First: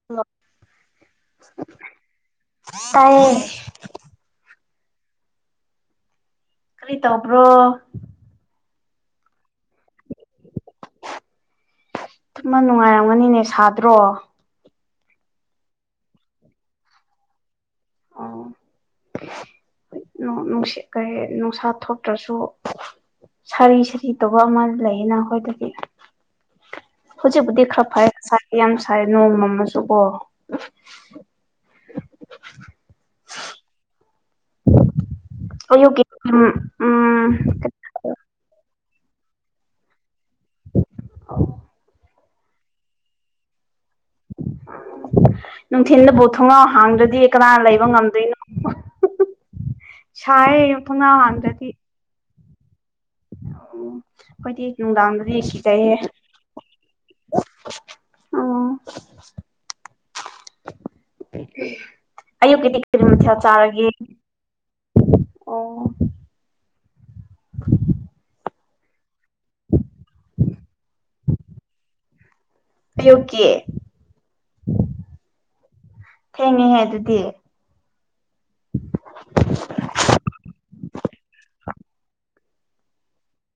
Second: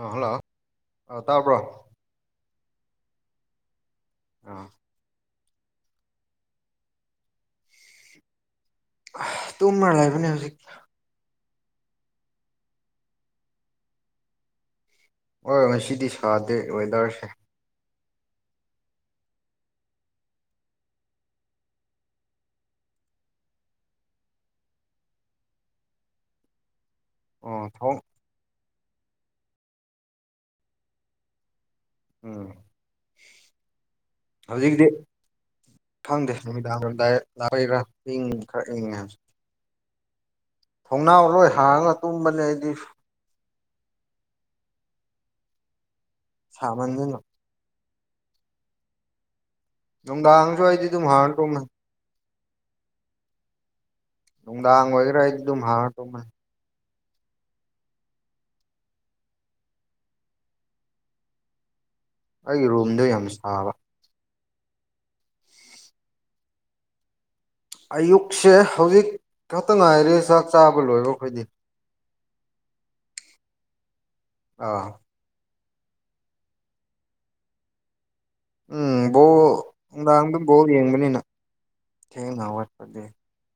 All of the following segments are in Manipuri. ꯑꯥ ꯍꯜꯂꯣ ꯑꯣ ꯇꯥꯕ꯭ꯔꯣ ꯇꯥꯏꯌꯦ ꯑꯥ ꯀꯔꯤ ꯇꯧꯄ꯭ꯔꯣ ꯇꯨꯝꯃ ꯂꯩꯕꯅꯦ ꯍꯧꯖꯤꯛ ꯇꯨꯝꯃ ꯅꯨꯡꯉꯥꯏꯔꯝꯒꯅꯤꯅꯦ ꯁꯥꯗ꯭ꯔꯣ ꯍꯣꯏ ꯉꯁꯤꯗꯤ ꯁꯥꯗꯦ ꯋꯦꯗꯔꯁꯦ ꯅꯨꯡꯁꯤ ꯀꯔꯤ ꯅꯨꯡꯁꯥ ꯊꯣꯛꯇ꯭ꯔꯁꯨ ꯁꯥꯔꯤ ꯁꯥꯔꯤ ꯇꯧꯕ ꯑꯃ ꯂꯩꯌꯦꯅ ꯑꯩꯈꯣꯏꯗꯗꯤ ꯑꯣ ꯍꯧꯖꯤꯕꯨꯗꯤ ꯈꯔ ꯊꯣꯡ ꯐꯩꯌꯦ ꯉꯁꯥꯏ ꯌꯥꯝ ꯁꯥꯏ ꯅꯣꯡ ꯃꯝ ꯑꯁꯨ ꯀꯣ ꯎꯝ ꯍꯧꯖꯤꯛꯇꯤ ꯑꯌꯨꯛꯀꯤ ꯈꯪꯗꯦ ꯎꯝ ꯅꯨꯃꯤꯗꯥꯡꯔꯝꯗꯥꯏ ꯎꯝ ꯗꯥꯏꯔꯝꯒꯤꯔ ꯈꯔꯥ ꯏꯤꯡ ꯈꯔꯦ [unintelligible] ꯊꯣꯡꯅꯥꯎ ꯂꯣꯏ ꯍꯥꯡꯉ ꯇꯨꯝꯕꯅꯦ ꯑꯩꯗꯤ [unintelligible] ꯅꯨꯡꯊꯤꯟꯗꯕꯨ ꯊꯣꯡꯅꯥꯎ ꯁꯥꯃꯟꯗꯅ ꯍꯥꯡꯗ꯭ꯔꯗꯤ ꯀꯅꯥ ꯂꯩꯕ ꯉꯝ ꯗꯣꯏꯅꯣ [unintelligible] ꯅꯨꯡꯗꯥꯡꯁꯨ ꯁꯥꯌꯦ [unintelligible] ꯑꯩꯗꯤ ꯑꯗꯨꯝ ꯊꯣꯡꯅꯥꯎ ꯍꯥꯡꯉ ꯇꯨꯝꯃꯦ ꯍꯥꯡꯗ꯭ꯔꯗꯤ [unintelligible] ꯈꯣꯏꯗꯤ ꯅꯨꯡꯗꯥꯡ ꯑꯣꯏꯒꯦꯔꯥ ꯑꯩꯗꯤ ꯅꯨꯡꯗꯥꯡꯗꯗꯤ ꯑꯗꯨꯝ ꯍꯥꯡꯉ ꯁꯤꯖꯩꯌꯦ ꯇꯨꯝꯕꯅꯤ ꯑꯣ ꯑꯩꯒꯤ ꯑꯌꯨꯛꯀꯤꯗꯤ ꯀꯔꯤ ꯔꯨꯝꯗꯣ ꯌꯥꯝ ꯃꯊꯦꯜ ꯁꯥꯕ ꯆꯥꯔꯒꯦ ꯑꯣ ꯑꯌꯨꯛꯁꯦ ꯍꯧꯖꯤꯛ ꯈꯛꯇ ꯉꯥꯏꯔꯦ ꯆꯥꯛ ꯆꯥꯕ ꯂꯣꯏꯕ ꯑꯈꯣꯏꯗꯤ ꯑꯌꯨꯛꯀꯤ ꯑꯥ ꯊꯦꯡꯉꯦꯍꯦ ꯑꯗꯨꯗꯤ ꯎꯝ ꯕꯣꯜ ꯅꯨꯡꯗꯥꯡꯗꯨ ꯕꯣꯜ ꯌꯦꯡꯕꯅꯤꯅ [unintelligible]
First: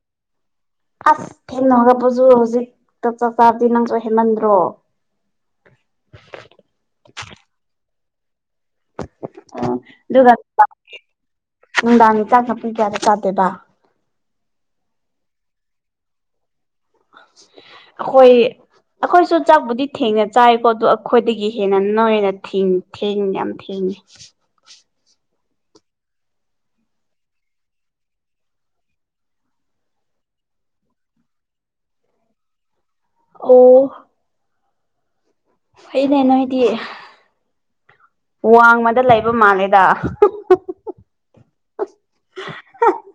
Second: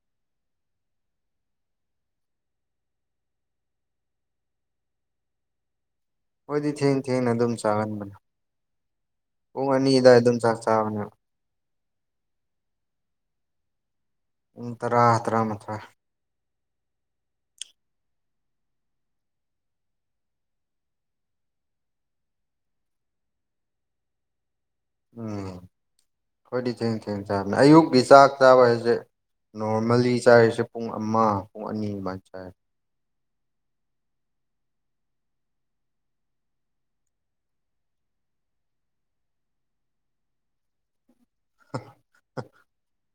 ꯑꯁ ꯊꯦꯡꯅ ꯍꯧꯒꯠꯄꯁꯨꯨ ꯍꯧꯖꯤꯛ ꯇ ꯆꯥꯛ ꯆꯥꯔꯗꯤ ꯅꯪꯁꯨ ꯍꯦꯃꯟꯗ꯭ꯔꯣ ꯈꯣꯏꯗꯤ ꯊꯦꯡ ꯊꯦꯡꯅ ꯑꯗꯨꯝ ꯆꯥꯍꯟꯕꯅꯦ ꯄꯨꯡ ꯑꯅꯤ ꯑꯗꯥꯏ ꯑꯗꯨꯒ ꯑꯗꯨꯝ ꯆꯥꯛ ꯆꯥꯕꯅꯦ ꯅꯨꯡꯗꯥꯡꯒꯤ ꯆꯥꯛꯅ ꯄꯨꯡ ꯀꯌꯥꯗ ꯆꯥꯗꯣꯏꯕꯥ ꯄꯨꯡ ꯇꯔꯥ ꯇꯔꯥꯃꯥꯊꯣꯏ [unintelligible] ꯑꯈꯣꯏ ꯑꯈꯣꯏꯁꯨ ꯆꯥꯛꯕꯨꯗꯤ ꯊꯦꯡꯅ ꯆꯥꯏꯀꯣ ꯑꯗꯨ ꯑꯈꯣꯏꯗꯒꯤ ꯍꯦꯟꯅ ꯅꯣꯏꯅ ꯊꯦꯡ ꯊꯦꯡ ꯌꯥꯝ ꯊꯦꯡ [unintelligible] ꯎꯝ ꯈꯣꯏꯗꯤ ꯊꯦꯡ ꯊꯦꯡꯅ ꯆꯥꯕꯅꯦ ꯑꯌꯨꯛꯀꯤ ꯆꯥꯛ ꯆꯥꯕ ꯍꯥꯏꯁꯦ ꯅꯣꯔꯃꯦꯜꯂꯤ ꯆꯥꯏꯔꯤꯁꯦ ꯄꯨꯡ ꯑꯃ ꯄꯨꯡ ꯑꯅꯤ ꯑꯗꯨꯃꯥꯏ ꯆꯥꯏ ꯑꯣ ꯐꯩꯅꯦ ꯅꯣꯏꯗꯤ ꯋꯥꯡꯃꯗ ꯂꯩꯕ ꯃꯥꯜꯂꯦꯗꯥ [unintelligible] [unintelligible]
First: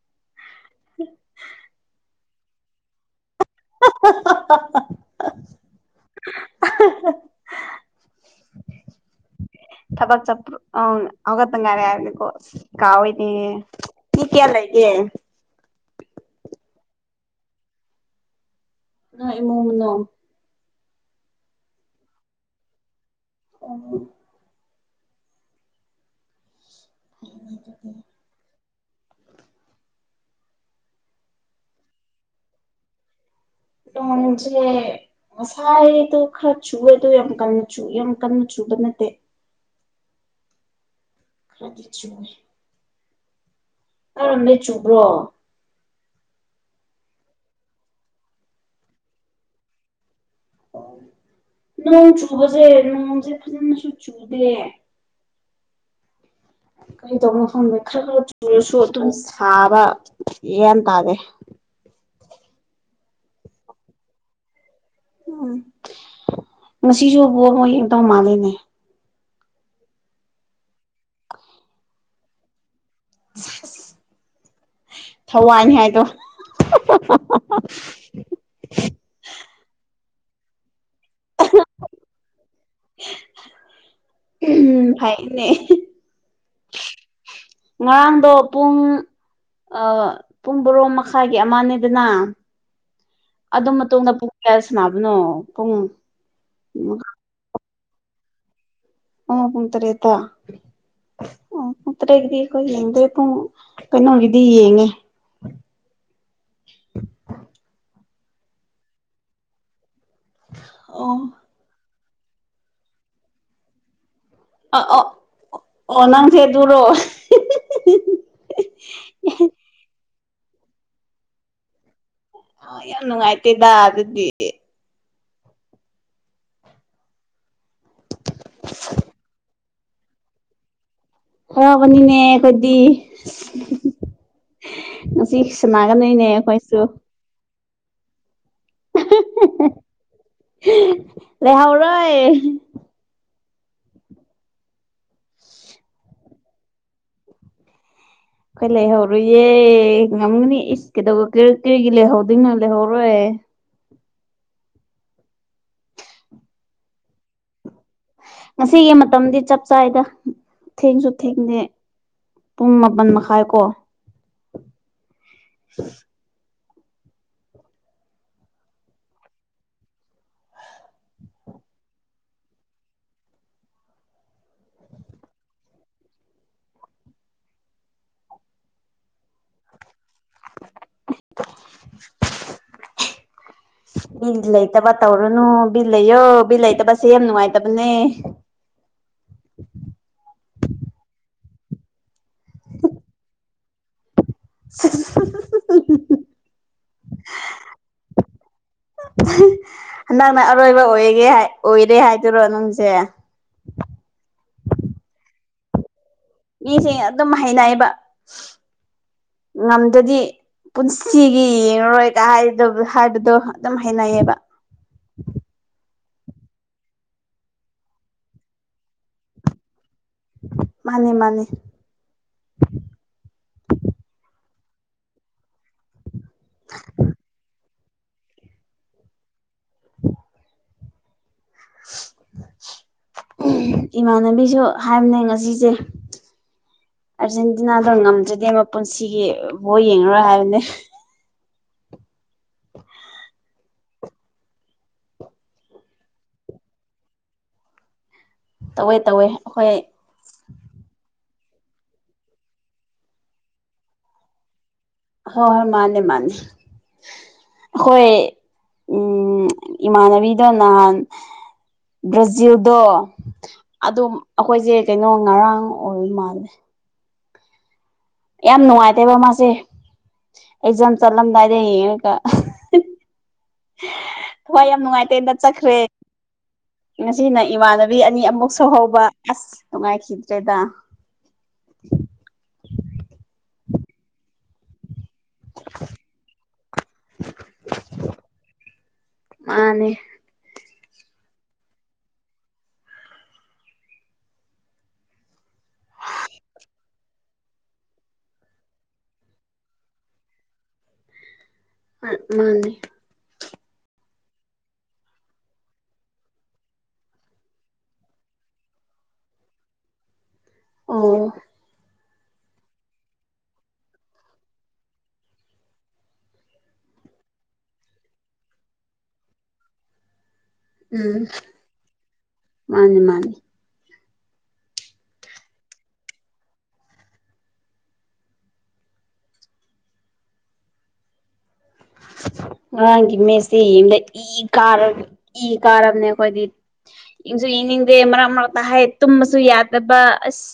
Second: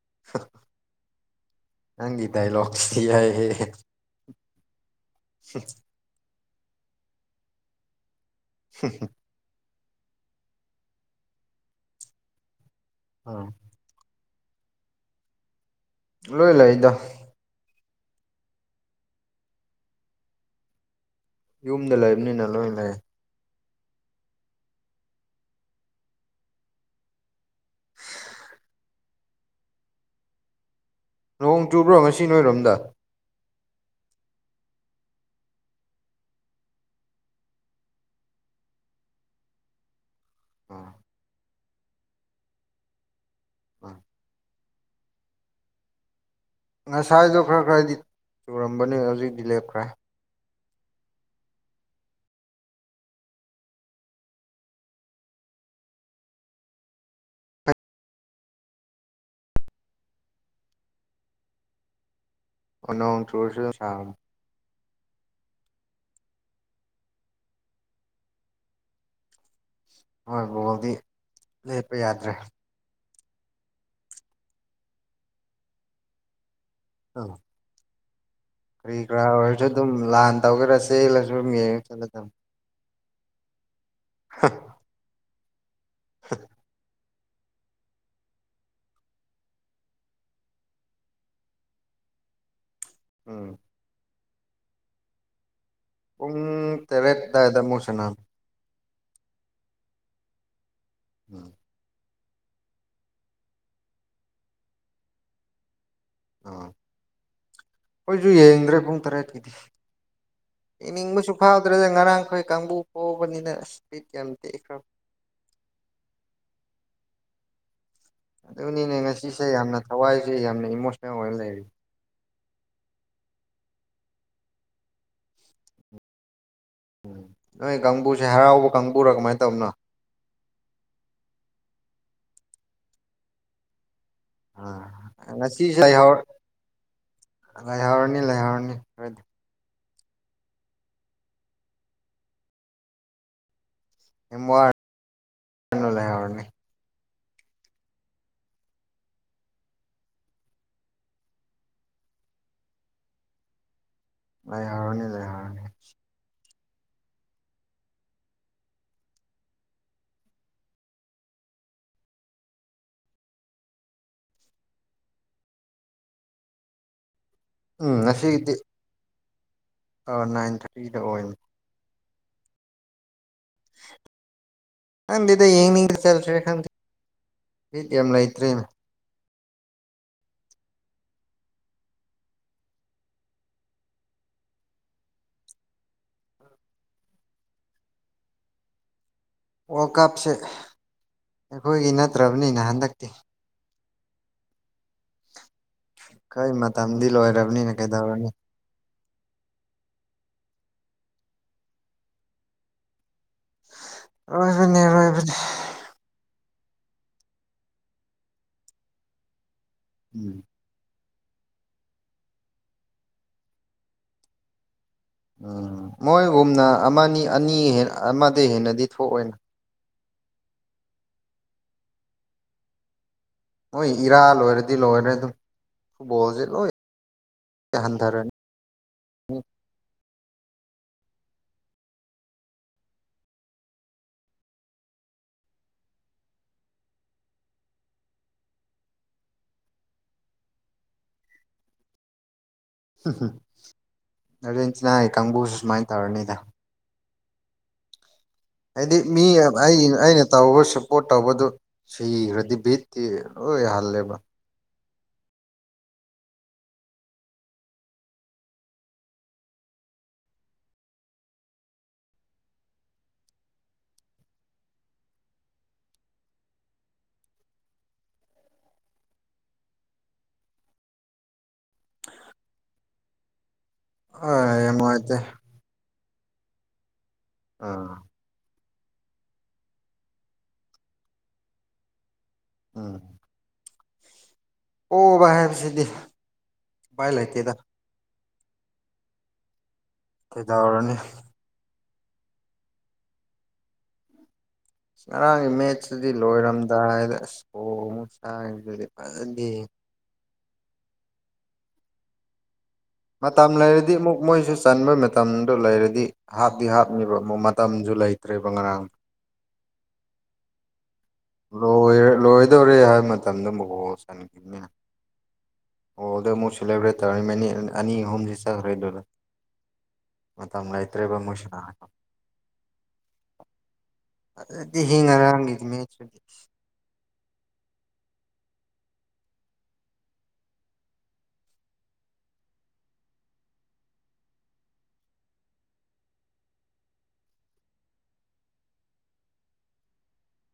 [unintelligible] [unintelligible] ꯅꯪꯒꯤ ꯗꯥꯏꯂꯣꯒꯁꯤ ꯌꯥꯏꯍꯦ [unintelligible] [unintelligible] ꯑꯍ ꯍꯥ [unintelligible] ꯊꯕꯛ ꯆꯠꯄ꯭ꯔꯣ [unintelligible] ꯍꯧꯒꯠꯇꯪ ꯉꯥꯢꯔꯦ ꯍꯥꯏꯕꯅꯦꯀꯣ ꯑꯁ ꯀꯥꯎꯋꯦꯅꯦ ꯑꯥ ꯃꯤ ꯀꯌꯥ ꯂꯩꯒꯦ ꯂꯣꯏ ꯂꯩꯥꯗꯥ ꯅꯣꯢ ꯏꯃꯨꯡ ꯃꯅꯨꯡ ꯌꯨꯝꯗ ꯂꯩꯕꯅꯤꯅ ꯂꯣꯏ ꯂꯩ [unintelligible] [unintelligible] ꯅꯣꯡ ꯆꯨꯕ꯭ꯔꯣ ꯉꯁꯤ ꯅꯣꯏꯔꯣꯝꯗ ꯅꯣꯡ ꯆꯨꯌꯦ ꯉꯁꯥꯏꯗꯣ ꯈꯔ ꯆꯨꯌꯦꯗꯣ ꯌꯥꯝ ꯀꯟ ꯆꯨ ꯌꯥꯝ ꯀꯟꯅ ꯆꯨꯕ ꯅꯠꯇꯦ ꯑꯥ ꯈꯔꯗꯤ ꯆꯨꯌꯦ ꯑꯥ ꯇꯥꯔꯝꯃꯦ ꯆꯨꯕ꯭ꯔꯣ ꯉꯁꯥꯏꯗꯣ ꯈꯔ ꯈꯔꯗꯤ ꯆꯨꯔꯝꯕꯅꯦ ꯍꯧꯖꯤꯛꯇꯤ ꯂꯦꯞꯈ꯭ꯔꯦ ꯅꯣꯡ ꯆꯨꯕꯁꯦ ꯅꯣꯡꯁꯦ ꯐꯖꯅꯁꯨ ꯆꯨꯗꯦ [inaudible] ꯀꯔꯤꯗꯧꯕꯅꯣ ꯈꯪꯗꯦ ꯈꯔ ꯈꯔ ꯆꯨꯔꯁꯨ ꯑꯗꯨꯝ ꯁꯥꯕ ꯒ꯭ꯌꯥꯟ ꯇꯥꯗꯦ [inaudible] ꯑꯣ ꯅꯣꯡ ꯆꯨꯔꯁꯨ ꯗꯨꯝ ꯁꯥꯕꯅꯦ ꯎꯝ ꯉꯁꯤꯁꯨ ꯕꯣꯜ ꯃꯣꯏ ꯌꯦꯡꯇꯧ ꯃꯥꯜꯂꯦꯅꯦ ꯍꯣꯏ ꯕꯣꯜꯗꯤ ꯂꯦꯞꯄ ꯌꯥꯗ꯭ꯔꯦ ꯊꯋꯥꯏꯅꯤ ꯍꯥꯏꯗꯣ ꯑꯧ ꯀꯔꯤ ꯀꯔꯥ ꯑꯣꯏꯔꯁꯨ ꯑꯗꯨꯝ ꯂꯥꯟ ꯇꯧꯒꯦꯔꯥ ꯆꯦꯜꯂꯁꯨ ꯑꯗꯨꯝ ꯌꯦꯡꯉ ꯆꯠꯂꯗꯝ [unintelligible] ꯎꯝ ꯐꯩꯅꯦ [unintelligible] ꯉꯔꯥꯡꯗꯣ ꯄꯨꯡ ꯑ ꯄꯨꯡ ꯕꯥꯔꯣꯝ ꯃꯈꯥꯏꯒꯤ ꯑꯃꯅꯦꯗꯅ ꯎꯝ ꯑꯗꯨ ꯃꯇꯨꯡꯗ ꯄꯨꯡ ꯀ꯭ꯌꯥ ꯁꯥꯅꯕꯅꯣ ꯄꯨꯡ ꯇꯔꯦꯠ ꯗꯥꯏꯗ ꯃꯨꯛ ꯁꯥꯅꯝ ꯑꯣ ꯄꯨꯡ ꯇꯔꯦꯠꯇ ꯎꯝ ꯑꯣ ꯄꯨꯡ ꯇꯔꯦꯠꯀꯤꯗꯤ ꯑꯩꯈꯣꯏ ꯌꯦꯡꯗꯦ ꯄꯨꯡ ꯀꯩꯅꯣꯒꯤꯗꯤ ꯌꯦꯡꯉꯦ ꯑꯥ ꯈꯣꯏꯖꯨ ꯌꯦꯡꯗ꯭ꯔꯦ ꯄꯨꯡ ꯇꯔꯦꯠꯀꯤꯗꯤ ꯑꯣ ꯌꯦꯡꯅꯤꯡꯕꯁꯨ ꯐꯥꯎꯗ꯭ꯔꯦꯗ ꯉꯔꯥꯡ ꯈꯣꯏ ꯀꯥꯡꯕꯨ ꯄꯣꯍꯧꯕꯅꯤꯅ ꯑꯁ ꯕꯤꯠ ꯌꯥꯝ ꯑ ꯑ ꯇꯦꯛꯈ꯭ꯔꯕ ꯑꯣ ꯑꯣ ꯅꯪꯁꯦ ꯗꯨꯔꯣ ꯑꯗꯨꯅꯤꯅꯦ ꯉꯁꯤꯁꯦ ꯌꯥꯝꯅ ꯊꯋꯥꯏꯁꯦ ꯌꯥꯝꯅ ꯏꯃꯣꯁꯅꯦꯜ ꯑꯣꯏꯔ ꯂꯩꯔꯤ ꯑ ꯌꯥꯝ ꯅꯨꯡꯉꯥꯏꯇꯦꯗ ꯑꯗꯨꯗꯤ ꯎꯝ ꯅꯣꯏ ꯀꯥꯡꯕꯨꯁꯦ ꯍꯔꯥꯎꯕ ꯀꯥꯡꯕꯨꯔ ꯀꯃꯥꯏ ꯇꯧꯕꯅꯣ ꯋꯥꯕꯅꯤꯅꯦ ꯈꯣꯢꯗꯤ ꯑꯥ ꯉꯁꯤ ꯉꯁꯤꯁꯦ ꯂꯩꯍꯧꯔ ꯁꯅꯥꯒꯅꯤꯅꯦ ꯑꯩꯈꯣꯏꯁꯨ ꯂꯩꯍꯧꯔꯅꯤ ꯂꯩꯍꯧꯔꯅꯤ ꯍꯣꯔꯦꯟ ꯂꯦꯍꯥꯎꯔꯣꯏ ꯀꯦꯝ ꯋꯥꯅꯨ ꯂꯩꯍꯧꯔꯅꯤ ꯈꯣꯏ ꯂꯩꯍꯧꯔꯣꯢꯌꯦ ꯉꯝꯒꯅꯤ ꯏꯁ ꯀꯩꯗꯧꯕ ꯀ꯭ꯔꯤ ꯀꯔꯤꯒꯤ ꯂꯩꯍꯧꯗꯣꯏꯅꯣ ꯂꯩꯍꯧꯔꯣꯏ ꯑꯦ ꯂꯩꯍꯧꯔꯅꯤ ꯂꯩꯍꯧꯔꯅꯤ ꯉꯁꯤꯒꯤ ꯃꯇꯝꯗꯤ ꯆꯞ ꯆꯥꯥꯏꯗ ꯊꯦꯡꯁꯨ ꯊꯦꯡꯗꯦ ꯄꯨꯡ ꯃꯥꯄꯟ ꯃꯈꯥꯏ ꯀꯣ ꯎꯝ ꯉꯁꯤꯒꯤꯗꯤ ꯑ ꯅꯥꯏꯟ ꯊꯥꯔꯇꯤꯗ ꯑꯣꯏꯅ [inaudible] ꯈꯪꯗꯦꯗ ꯌꯦꯡꯅꯤꯡ ꯆꯜꯇ꯭ꯔꯦ ꯈꯪꯗꯦ ꯕꯤꯠ ꯌꯥꯝ ꯂꯩꯇ꯭ꯔꯦꯅꯦ [inaudible] ꯕꯤ ꯂꯩꯇꯕ ꯇꯧꯔꯅꯨ ꯕꯤꯜ ꯂꯩꯌꯣ ꯕꯤꯠ ꯂꯩꯇꯕꯁꯦ ꯌꯥꯝ ꯅꯨꯡꯉꯥꯏꯇꯕꯅꯦ [inaudible] ꯋꯥꯔꯜ ꯀꯞꯁꯦ ꯑꯩꯈꯣꯏꯒꯤ ꯅꯠꯇ꯭ꯔꯕꯅꯤꯅ ꯍꯟꯗꯛꯇꯤ [unintelligible] ꯈꯣꯏ ꯃꯇꯝꯗꯤ ꯂꯣꯏꯔꯕꯅꯤꯅ ꯀꯩꯗꯧꯔꯨꯅꯤ [unintelligible] ꯍꯟꯗꯛꯅ ꯑꯔꯣꯏꯕ ꯑꯣꯏꯒꯦ ꯍꯥꯢ ꯑꯣꯏꯔꯦ ꯍꯥꯏꯗꯨꯔꯣ ꯅꯪꯖꯦ ꯑꯩꯖꯨꯅꯦ ꯔꯣꯏꯕꯅꯦ ꯃꯤꯁꯤꯡ ꯑꯗꯨꯝ ꯍꯩꯅꯩꯌꯦꯕ ꯉꯝꯗꯗꯤ ꯎꯝ ꯄꯨꯟꯁ ꯁꯤꯒꯤ ꯌꯦꯡꯉꯔꯣꯏꯒꯥ ꯍꯥꯏꯕꯗꯨ ꯍꯥꯏꯕꯗꯣ ꯑꯗꯨꯝ ꯍꯥꯏꯅꯩꯌꯦꯕ ꯎꯝ ꯃꯣꯏꯒꯨꯝꯅ ꯑꯃꯅꯤ ꯑꯅꯤ ꯑꯃꯗ ꯍꯦꯟꯅꯗꯤ ꯊꯣꯛꯑꯣꯏꯅ ꯃꯥꯅꯤ ꯃꯥꯅꯤ ꯅꯣꯏ ꯏꯔꯥ ꯂꯣꯏꯔꯗꯤ ꯂꯣꯏꯔꯦ ꯑꯗꯨꯝ ꯐꯨꯠꯕꯣꯜꯖꯦ ꯂꯣꯏ ꯍꯟꯊꯔꯅꯤ [inaudible] [inaudible] ꯏꯃꯥꯟꯅꯕꯤꯁꯨ ꯍꯥꯏꯝꯅꯦ ꯉꯁꯤꯁꯦ ꯑꯥꯔꯖꯦꯟꯇꯤꯅꯥꯗꯣ ꯉꯝꯗ꯭ꯔꯗꯤ ꯃꯄꯨꯟꯁꯤꯒꯤ ꯕꯣꯜ ꯌꯦꯡꯉꯔꯣꯏ ꯍꯥꯏꯕꯅꯦ ꯑꯥꯔꯖꯦꯟꯇꯤꯅꯥꯒꯤ ꯀꯥꯡꯕꯨꯁꯨ ꯁꯨꯃꯥꯏ ꯇꯧꯔꯅꯤꯗ ꯍꯥꯏꯗꯤ ꯇꯧꯋꯦ ꯃꯤ ꯇꯧꯋꯦ ꯑꯩꯈꯣꯏ ꯑꯩ ꯑꯩꯅ ꯇꯧꯕ ꯁꯞꯄꯣꯔꯠ ꯇꯧꯕꯗꯣ ꯁꯤꯈ꯭ꯔꯗꯤ ꯕꯤꯠꯇꯤ ꯂꯣꯏ ꯍꯜꯂꯦꯕ ꯍꯣꯍꯣꯏ ꯃꯥꯅꯦ ꯃꯥꯅꯦ ꯑꯈꯣꯏ ꯎꯝ ꯏꯃꯥꯟꯅꯕꯤꯗꯣ ꯅꯍꯥꯟ ꯕ꯭ꯔꯥꯖꯤꯜꯗꯣ ꯑꯗꯨꯝ ꯑꯈꯣꯏꯖꯦ ꯀꯩꯅꯣ ꯉꯔꯥꯡ ꯑꯣꯏꯔ ꯃꯥꯜꯂꯦ ꯌꯥꯝ ꯅꯨꯡꯉꯥꯏꯇꯦꯕ ꯃꯥꯁꯦ ꯑꯦꯛꯖꯥꯝ ꯆꯠꯂꯝꯗꯥꯏꯗ ꯌꯦꯡꯉꯒ ꯑ ꯍꯣꯏ ꯌꯥꯝ ꯅꯨꯡꯉꯥꯏꯇꯦ ꯅꯨꯡꯉꯥꯏꯇꯦꯗ ꯆꯠꯈ꯭ꯔꯦ ꯉꯁꯤꯅ ꯑꯥ ꯏꯃꯥꯟꯅꯕꯤ ꯑꯅꯤ ꯑꯃꯨꯛꯁꯨ ꯇꯧꯍꯧꯕ ꯑꯁ ꯅꯨꯡꯉꯥꯏꯈꯤꯗ꯭ꯔꯦꯗ ꯎꯝ ꯑꯣꯕ ꯍꯥꯏꯕꯁꯤꯗꯤ ꯎꯄꯥꯏ ꯂꯩꯇꯦꯗ ꯃꯥꯅꯦ ꯀꯩꯗꯧꯔꯨꯅꯤ ꯉꯔꯥꯡꯒꯤ ꯃꯦꯠꯁꯇꯨꯗꯤ ꯂꯣꯏꯔꯝꯗꯥꯏꯗ ꯑꯁ ꯐꯣꯜ ꯑꯃꯨꯛ ꯆꯥꯢꯗꯨꯗꯤ ꯐꯖꯗꯦꯍꯦ ꯍꯣꯢ ꯃꯥꯅꯦ ꯃꯇꯝ ꯂꯩꯔꯗꯤ ꯑꯃꯨꯛ ꯃꯣꯏꯁꯨ ꯆꯟꯕ ꯃꯇꯝꯗꯨ ꯂꯩꯔꯗꯤ ꯍꯥꯞꯗꯤ ꯍꯥꯞꯅꯤꯕ ꯃꯨꯛ ꯃꯇꯝꯖꯨ ꯂꯩꯇ꯭ꯔ ꯔꯦꯕ ꯉꯔꯥꯡ ꯑꯣ ꯂꯣꯏꯔꯦ ꯂꯣꯏꯗꯧꯔꯦ ꯍꯥꯏꯕ ꯃꯇꯝꯗ ꯑꯃꯨꯛ ꯒꯣꯜ ꯆꯟꯒꯤꯝꯅꯤꯅ ꯑꯣ ꯑꯗꯨ ꯑꯃꯨꯛ ꯁꯦꯂꯦꯕ꯭ꯔꯦꯠ ꯇꯧꯔꯝꯃꯅꯤ ꯑꯗꯨꯅ ꯑꯅꯤ ꯑꯍꯨꯝꯖꯤ ꯆꯠꯈ꯭ꯔꯦꯗꯨꯔꯥ ꯃꯇꯝ ꯂꯩꯇ꯭ꯔꯦꯕ ꯎꯝ ꯃꯣꯏꯁꯥ ꯃꯥꯅꯤ ꯃꯥꯅꯤ ꯐꯖꯗꯦꯍꯦ ꯉꯔꯥꯡꯒꯤ ꯃꯦꯠꯁꯇꯨꯗꯤ ꯢꯁ [inaudible] ꯉꯔꯥꯡꯒꯤ ꯃꯦꯠꯁꯗꯤ ꯌꯦꯡꯂꯛꯏ ꯀꯥꯔꯒ ꯏ ꯀꯥꯔꯝꯅꯦ ꯑꯈꯣꯏꯗꯤ ꯌꯦꯡꯁꯨ ꯌꯦꯡꯅꯤꯡꯗꯦ ꯃꯔꯛ ꯃꯔꯛꯇ ꯍꯥꯏ ꯇꯨꯝꯕꯁꯨ ꯌꯥꯗꯕ ꯑꯁ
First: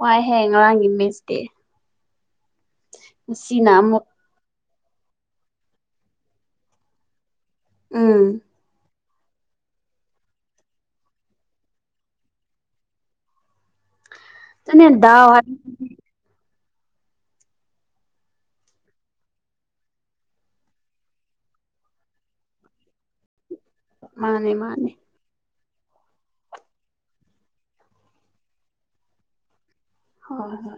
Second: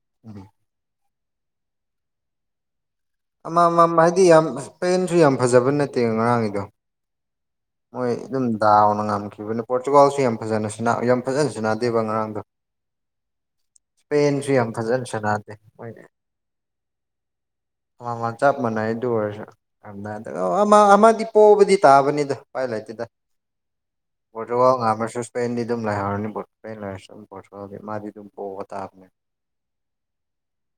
ꯋꯥꯏꯍꯦ ꯉꯔꯥꯡꯒꯤ ꯃꯤꯁꯠꯇꯤ ꯑꯃꯃꯝ ꯑꯃꯨꯛ ꯍꯥꯏꯗꯤ ꯌꯥꯝ ꯁ꯭ꯄꯦꯟꯖꯨ ꯌꯥꯝ ꯐꯖꯕ ꯅꯠꯇꯦ ꯉꯥꯔꯥꯡꯒꯤꯗꯣ ꯃꯣꯏ ꯎꯝ ꯑꯗꯨꯝ ꯗꯥꯎꯅ ꯉꯝ ꯉꯝꯈꯤꯕꯅꯤ ꯄꯣꯔꯇꯨꯒꯥꯜꯁꯨ ꯌꯥꯝ ꯐꯖꯅ ꯁꯅꯥ ꯌꯥꯝ ꯐꯖꯅ ꯁꯥꯟꯅꯗꯦꯕ ꯉꯔꯥꯡꯗꯣ ꯄꯦꯟꯖꯨ ꯌꯥꯝ ꯑꯗꯨꯅꯦ ꯐꯖꯅ ꯗꯥꯎ ꯍꯥꯏ ꯁꯅꯥꯗꯦ ꯃꯣꯏ ꯑꯝ ꯃꯝ ꯆꯞ ꯃꯥꯟꯅꯩ ꯑꯗꯨ ꯑꯣꯏꯔꯖꯨ ꯌꯥꯝ ꯑꯃꯗꯤ ꯄꯣꯕꯗꯤ ꯇꯥꯕꯅꯤꯗ ꯎꯄꯥꯏ ꯂꯩꯥꯏꯇꯦꯗ ꯃꯥꯅꯦ ꯄꯣꯔꯇꯨꯒꯥꯜ ꯃꯥꯅꯦ ꯉꯥꯛꯁꯨ ꯁꯄꯦꯟꯗꯤ ꯑꯗꯨꯝ ꯂꯥꯏꯍꯧꯔꯅꯤ ꯄꯣꯔ ꯂꯩꯔꯁꯨ ꯄꯣꯔꯇꯨꯒꯜꯗꯤ ꯃꯥꯗꯤ ꯑꯗꯨꯝ ꯄꯣꯕꯇꯥꯕꯅꯤ ꯍꯣꯏ ꯍꯣꯏ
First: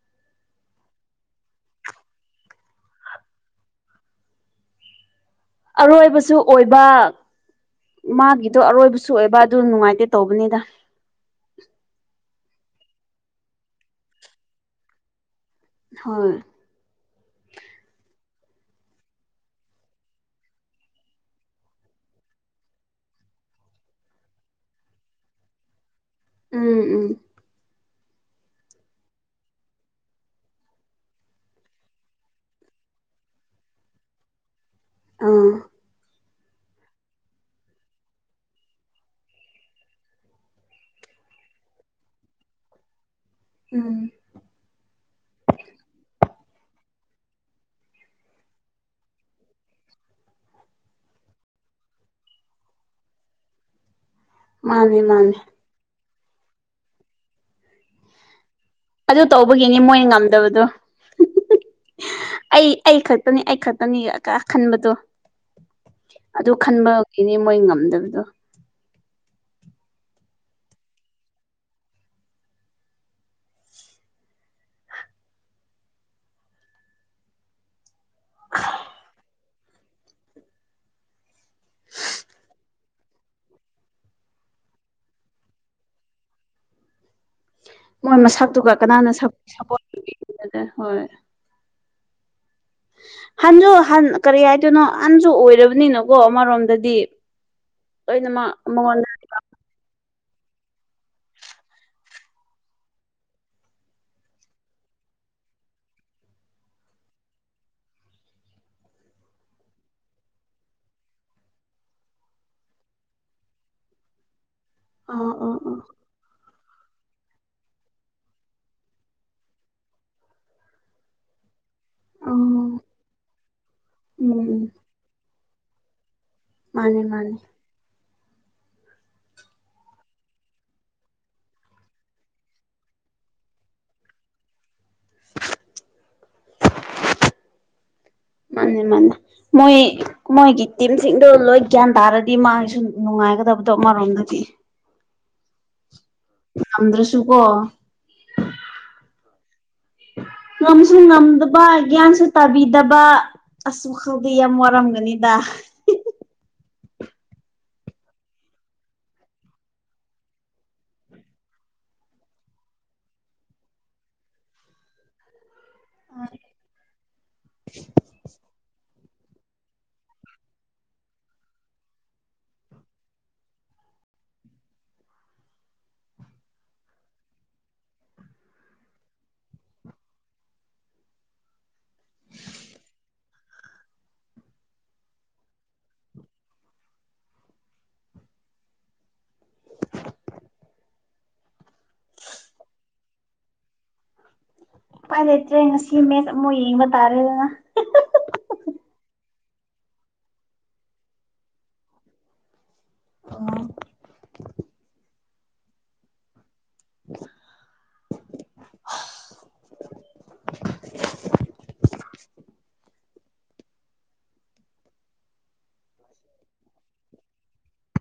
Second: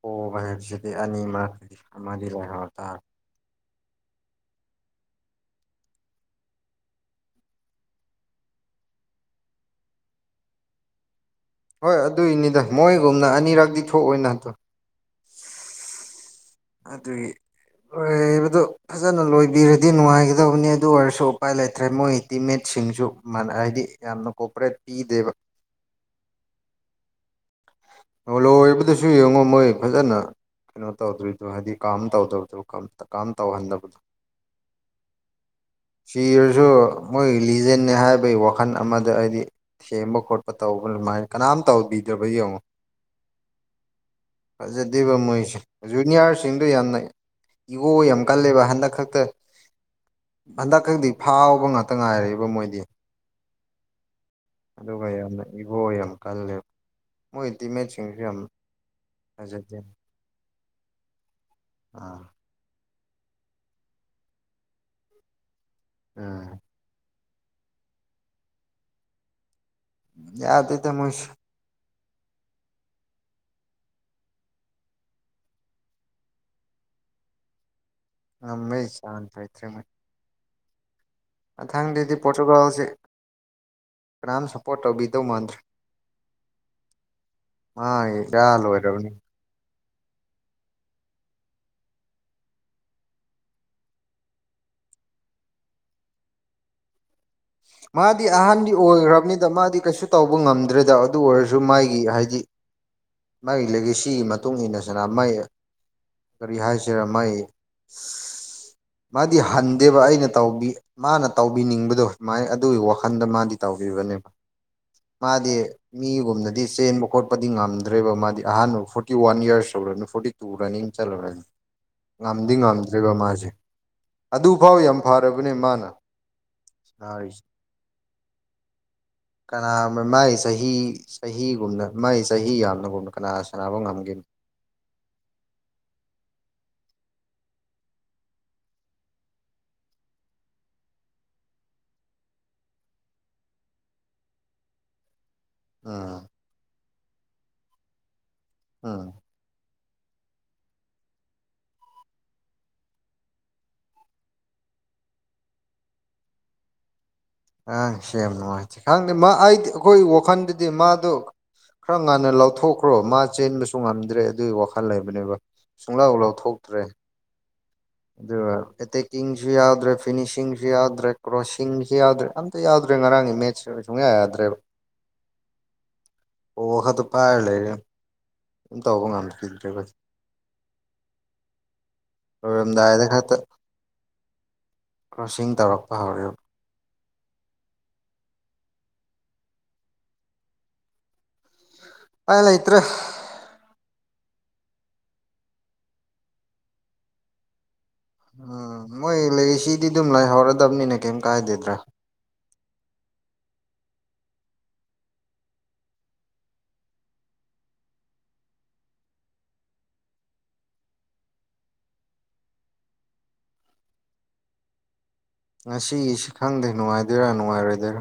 ꯄꯣꯕꯥ ꯍꯥꯏꯕꯁꯤꯗꯤ ꯑꯅꯤꯃꯛ ꯑꯃꯗꯤ ꯂꯩꯍꯧꯇꯕꯅꯤ [inaudible] ꯑꯔꯣꯏꯕꯁꯨ ꯑꯣꯏꯕ ꯃꯥꯒꯤꯗꯣ ꯑꯔꯣꯏꯕꯁꯨ ꯑꯣꯏꯕ ꯑꯗꯨ ꯅꯨꯡꯉꯥꯏꯇꯦ ꯇꯧꯕꯅꯤꯗ ꯍꯣꯏ ꯑꯗꯨꯏꯅꯤꯗ ꯃꯣꯏꯒꯨꯝꯅ ꯑꯅꯤꯔꯛꯗꯤ ꯊꯣꯛꯑꯣꯏꯅ ꯑꯗꯣ ꯍꯣꯏ ꯑꯗꯨꯏ ꯍꯣꯏꯕꯗꯣ ꯐꯖꯅ ꯂꯣꯏꯕꯤꯔꯗꯤ ꯅꯨꯡꯉꯥꯏꯒꯗꯕꯅꯤ ꯑꯗꯨ ꯑꯣꯏꯔꯁꯨ ꯎꯄꯥꯏ ꯂꯩꯇ꯭ꯔꯦ ꯃꯣꯏ ꯇꯤꯃꯦꯠ ꯁꯤꯡꯁꯨ ꯍꯥꯏꯗꯤ ꯌꯥꯝꯅ ꯀꯣꯑꯣꯄꯔꯦꯠ ꯄꯤꯗꯦꯕ ꯎꯝ ꯎꯝ ꯂꯣꯏꯕꯗꯁꯨ ꯌꯦꯡꯉꯣ ꯃꯣꯏ ꯐꯖꯅ ꯀꯩꯅꯣ ꯇꯧꯗ꯭ꯔꯤꯗꯣ ꯍꯥꯏꯗꯤ ꯀꯥꯝ ꯇꯧꯗꯕꯗꯨ ꯀꯥꯝ ꯇꯧꯍꯟꯗꯕꯗꯣ ꯑꯥ ꯁꯤꯔꯁꯨ ꯃꯣꯏꯒꯤ ꯂꯤꯖꯦꯟꯅꯦ ꯍꯥꯏꯕꯒꯤ ꯋꯥꯈꯜ ꯑꯃꯗ ꯍꯥꯏꯗꯤ ꯁꯦꯝꯕ ꯈꯣꯠꯄ ꯇꯧꯕ ꯑꯗꯨꯃꯥꯏꯅ ꯀꯅꯥꯝ ꯇꯧꯕꯤꯗ꯭ꯔꯕ ꯌꯦꯡꯉꯣ ꯎꯝ ꯐꯖꯗꯦꯕ ꯃꯣꯏꯁꯦ ꯖꯨꯅꯤꯌꯔꯁꯤꯡꯗꯣ ꯌꯥꯝꯅ ꯏꯒꯣ ꯌꯥꯝ ꯀꯜꯂꯦꯕ ꯍꯟꯗꯛ ꯈꯛꯇ ꯍꯟꯗꯛ ꯈꯪꯗꯤ ꯐꯥꯎꯕ ꯉꯥꯛꯇ ꯉꯥꯏꯔꯦꯕ ꯃꯣꯏꯗꯤ ꯃꯥꯅꯦ ꯑꯗꯨꯒ ꯃꯥꯅꯦ ꯌꯥꯝꯅ ꯏꯒꯣ ꯌꯥꯝ ꯀꯜꯂꯦ ꯃꯣꯏ ꯇꯤꯃꯦꯠꯁꯤꯡꯁꯨ ꯌꯥꯝ ꯑꯗꯨ ꯐꯖꯗꯦ ꯇꯧꯕꯒꯤꯅꯤ ꯃꯣꯏ ꯉꯝꯗꯕꯗꯣ ꯍꯤꯍꯤꯍꯤ ꯑꯥ ꯑꯩ ꯑꯩ ꯈꯛ ꯈꯛꯇꯅꯤ ꯑꯩ ꯈꯛꯇꯅꯤ ꯈꯟꯕꯗꯣ ꯎꯝ ꯑꯗꯨ ꯈꯟꯕ ꯏꯅꯦ ꯃꯣꯏ ꯉꯝꯗꯕꯗꯣ ꯌꯥꯗꯦꯗꯥ ꯃꯣꯏꯁꯦ [unintelligible] ꯃꯊꯪꯗꯗꯤ ꯄꯣꯔꯇꯨꯒꯜꯁꯦ ꯀ꯭ꯅꯥꯝ ꯁꯄꯣꯠ ꯇꯧꯕꯤꯗꯧ ꯃꯥꯟꯗ꯭ꯔꯦ ꯃꯣꯏ ꯃꯥꯒꯤ ꯏꯔꯥ ꯃꯁꯛꯇꯨꯒ ꯂꯣꯏꯔꯕꯅꯤ ꯀꯅꯥꯅ ꯁꯥ ꯁꯄꯣꯠ ꯇꯧꯕꯤꯅꯤꯡꯒꯗ꯭ꯔꯥ ꯍꯣꯏ ꯍꯟꯖꯨ ꯍꯟ ꯀꯔꯤ ꯍꯥꯏꯗꯣꯏꯅꯣ ꯍꯟꯖꯨ ꯑꯣꯏꯔꯕꯅꯤꯅꯀꯣ ꯑꯃꯔꯣꯝꯗꯗꯤ ꯃꯥꯗꯤ ꯂꯣꯏꯅꯃꯛ ꯑꯍꯥꯟꯗꯤ ꯃꯉꯣꯟꯗ ꯑꯣꯏꯒ꯭ꯔꯕꯅꯤꯗ ꯃꯥꯗꯤ ꯀꯩꯁꯨ ꯇꯧꯕ ꯉꯝꯗ꯭ꯔꯦꯗ ꯑꯗꯨ ꯑꯣꯏꯔꯖꯨ ꯃꯥꯒꯤ ꯍꯥꯏꯗꯤ ꯃꯩꯒꯤ ꯂꯤꯒꯦꯁꯤꯒꯤ ꯃꯇꯨꯡ ꯏꯟꯅ ꯁꯥꯟꯅ ꯃꯥꯏ ꯀꯔꯤ ꯍꯥꯏꯁꯤꯔꯥ ꯃꯥꯏ ꯃꯥꯗꯤ ꯍꯟꯗꯦꯕ ꯑꯩꯅ ꯇꯧꯕꯤ ꯃꯥꯅ ꯇꯧꯕꯤꯅꯤꯡꯕꯗꯣ ꯥꯃꯥꯏ ꯑꯗꯨꯒꯤ ꯋꯥꯈꯟꯗ ꯃꯥꯗꯤ ꯇꯧꯕꯤꯕꯅꯦꯕ ꯑ ꯑ ꯑ ꯃꯥꯗꯤ ꯑ ꯃꯤꯒꯨꯝꯅ ꯗꯤ ꯆꯦꯟꯕ ꯈꯣꯠꯄꯗꯤ ꯉꯝꯗ꯭ꯔꯦꯕ ꯃꯥꯗꯤ ꯑꯍꯥꯟꯕ ꯐꯣꯔꯇꯤ ꯋꯥꯟ ꯌꯔꯁ ꯍꯧꯔꯅꯤ ꯐꯣꯔꯇꯤ ꯇꯨ ꯔꯅꯤꯡ ꯆꯜꯂꯝꯃꯅꯤ ꯉꯝꯗꯤ ꯎꯝ ꯉꯥꯝꯗ꯭ꯔꯦꯕ ꯃꯥꯖꯦ ꯎꯝ ꯑꯗꯨꯐꯥꯎ ꯌꯥꯝ ꯐꯔꯕꯅꯦ ꯃꯥꯅ ꯃꯥꯅꯦ ꯃꯥꯅꯦ ꯁꯥꯟꯅꯔꯤꯁꯦ [inaudible] ꯀꯅꯥ ꯃꯥꯏ ꯆꯍꯤ ꯆꯍꯤꯒꯨꯝꯅ ꯃꯥꯏ ꯆꯍꯤ ꯌꯥꯝꯅꯒꯨꯝꯅ ꯀꯅꯥ ꯁꯥꯟꯅꯕ ꯉꯝꯒꯦꯅꯦ [inaudible] [inaudible] ꯃꯥꯅꯦ ꯃꯣꯏ ꯃꯣꯏꯒꯤ ꯇꯤꯝꯁꯤꯡꯗꯣ ꯂꯣꯏ ꯒ꯭ꯌꯥꯟ ꯇꯥꯔꯗꯤ ꯃꯥꯁꯨ ꯅꯨꯡꯉꯥꯏꯒꯗꯕꯅꯦ ꯇꯣꯞ ꯑꯃꯔꯣꯝꯗꯗꯤ ꯑ ꯉꯝꯗ꯭ꯔꯁꯨ ꯀꯣ ꯑꯝ ꯉꯝꯁꯨ ꯉꯝꯗꯕ ꯒ꯭ꯌꯥꯟꯁꯨ ꯇꯥꯕꯤꯗꯕ ꯑꯁ ꯋꯥꯈꯜꯗꯤ ꯌꯥꯝ ꯋꯥꯔꯝꯒꯅꯤꯗ [inaudible] ꯉꯔꯥꯡꯁꯦ ꯌꯥꯝ ꯅꯨꯡꯉꯥꯏꯇꯦ ꯈꯪꯗꯦ ꯃꯥ ꯑꯩꯗꯤ ꯑꯩꯈꯣꯏ ꯋꯥꯈꯜꯗꯗꯤ ꯃꯥꯗꯣ ꯈꯔ ꯉꯥꯟꯅ ꯂꯧꯊꯣꯛꯈ꯭ꯔꯣ ꯃꯥ ꯆꯦꯟꯕꯁꯨ ꯉꯝꯗ꯭ꯔꯦ ꯑꯗꯨꯒꯤ ꯋꯥꯈꯜ ꯂꯩꯕꯅꯦꯕ ꯁꯨꯡꯂꯥꯎ ꯂꯥꯎꯊꯣꯛꯇ꯭ꯔꯦ ꯑꯗꯨꯒ ꯑꯦꯇꯦꯛ ꯀꯤꯡꯁꯨ ꯌꯥꯎꯗ꯭ꯔꯦ ꯐꯤꯅꯤꯁꯤꯡꯁꯨ ꯌꯥꯗ꯭ꯔꯦ ꯀ꯭ꯔꯣꯁꯤꯡꯁꯨ ꯌꯥꯗ꯭ꯔꯦ ꯑꯝꯇ ꯌꯥꯗ꯭ꯔꯦ ꯉꯔꯥꯡꯒꯤ ꯃꯦꯠꯁ ꯇꯣ ꯁꯨꯡꯌꯥ ꯌꯥꯗ꯭ꯔꯦꯕ ꯕꯣꯜ ꯈꯛꯇ ꯄꯥꯢꯔ ꯂꯩꯔꯦ ꯑꯗꯨꯝ ꯇꯧꯕ ꯉꯝꯈꯤꯗ꯭ꯔꯦꯕ ꯂꯣꯏꯔꯝꯗꯥꯏꯗ ꯈꯛꯇ ꯀ꯭ꯔꯣꯁꯤꯡ ꯇꯧꯔꯛꯄ ꯍꯧꯔꯛꯑꯦꯕ ꯎꯄꯥꯏ ꯂꯩꯇ꯭ꯔꯦ ꯎꯄꯥꯏ ꯂꯩꯇ꯭ꯔꯦ ꯉꯁꯤ ꯃꯦꯠꯆ ꯑꯃꯨꯛ ꯌꯦꯡꯕ ꯇꯥꯔꯦꯗꯅ ꯎꯝ ꯃꯣꯏ ꯂꯩꯔꯤꯁꯤꯗꯤ ꯑꯗꯨꯝ ꯂꯩꯍꯧꯔꯗꯕꯅꯤꯅ ꯀꯩꯝ ꯀꯥꯏꯗꯦꯗꯥ ꯑꯣ ꯍꯍꯍ [inaudible] ꯉꯁꯤꯒꯤꯁꯤ ꯈꯪꯗꯦ ꯅꯨꯡꯉꯥꯏꯗꯣꯏꯔꯥ ꯅꯨꯡꯉꯥꯏꯔꯣꯏꯗꯣꯏꯔꯥ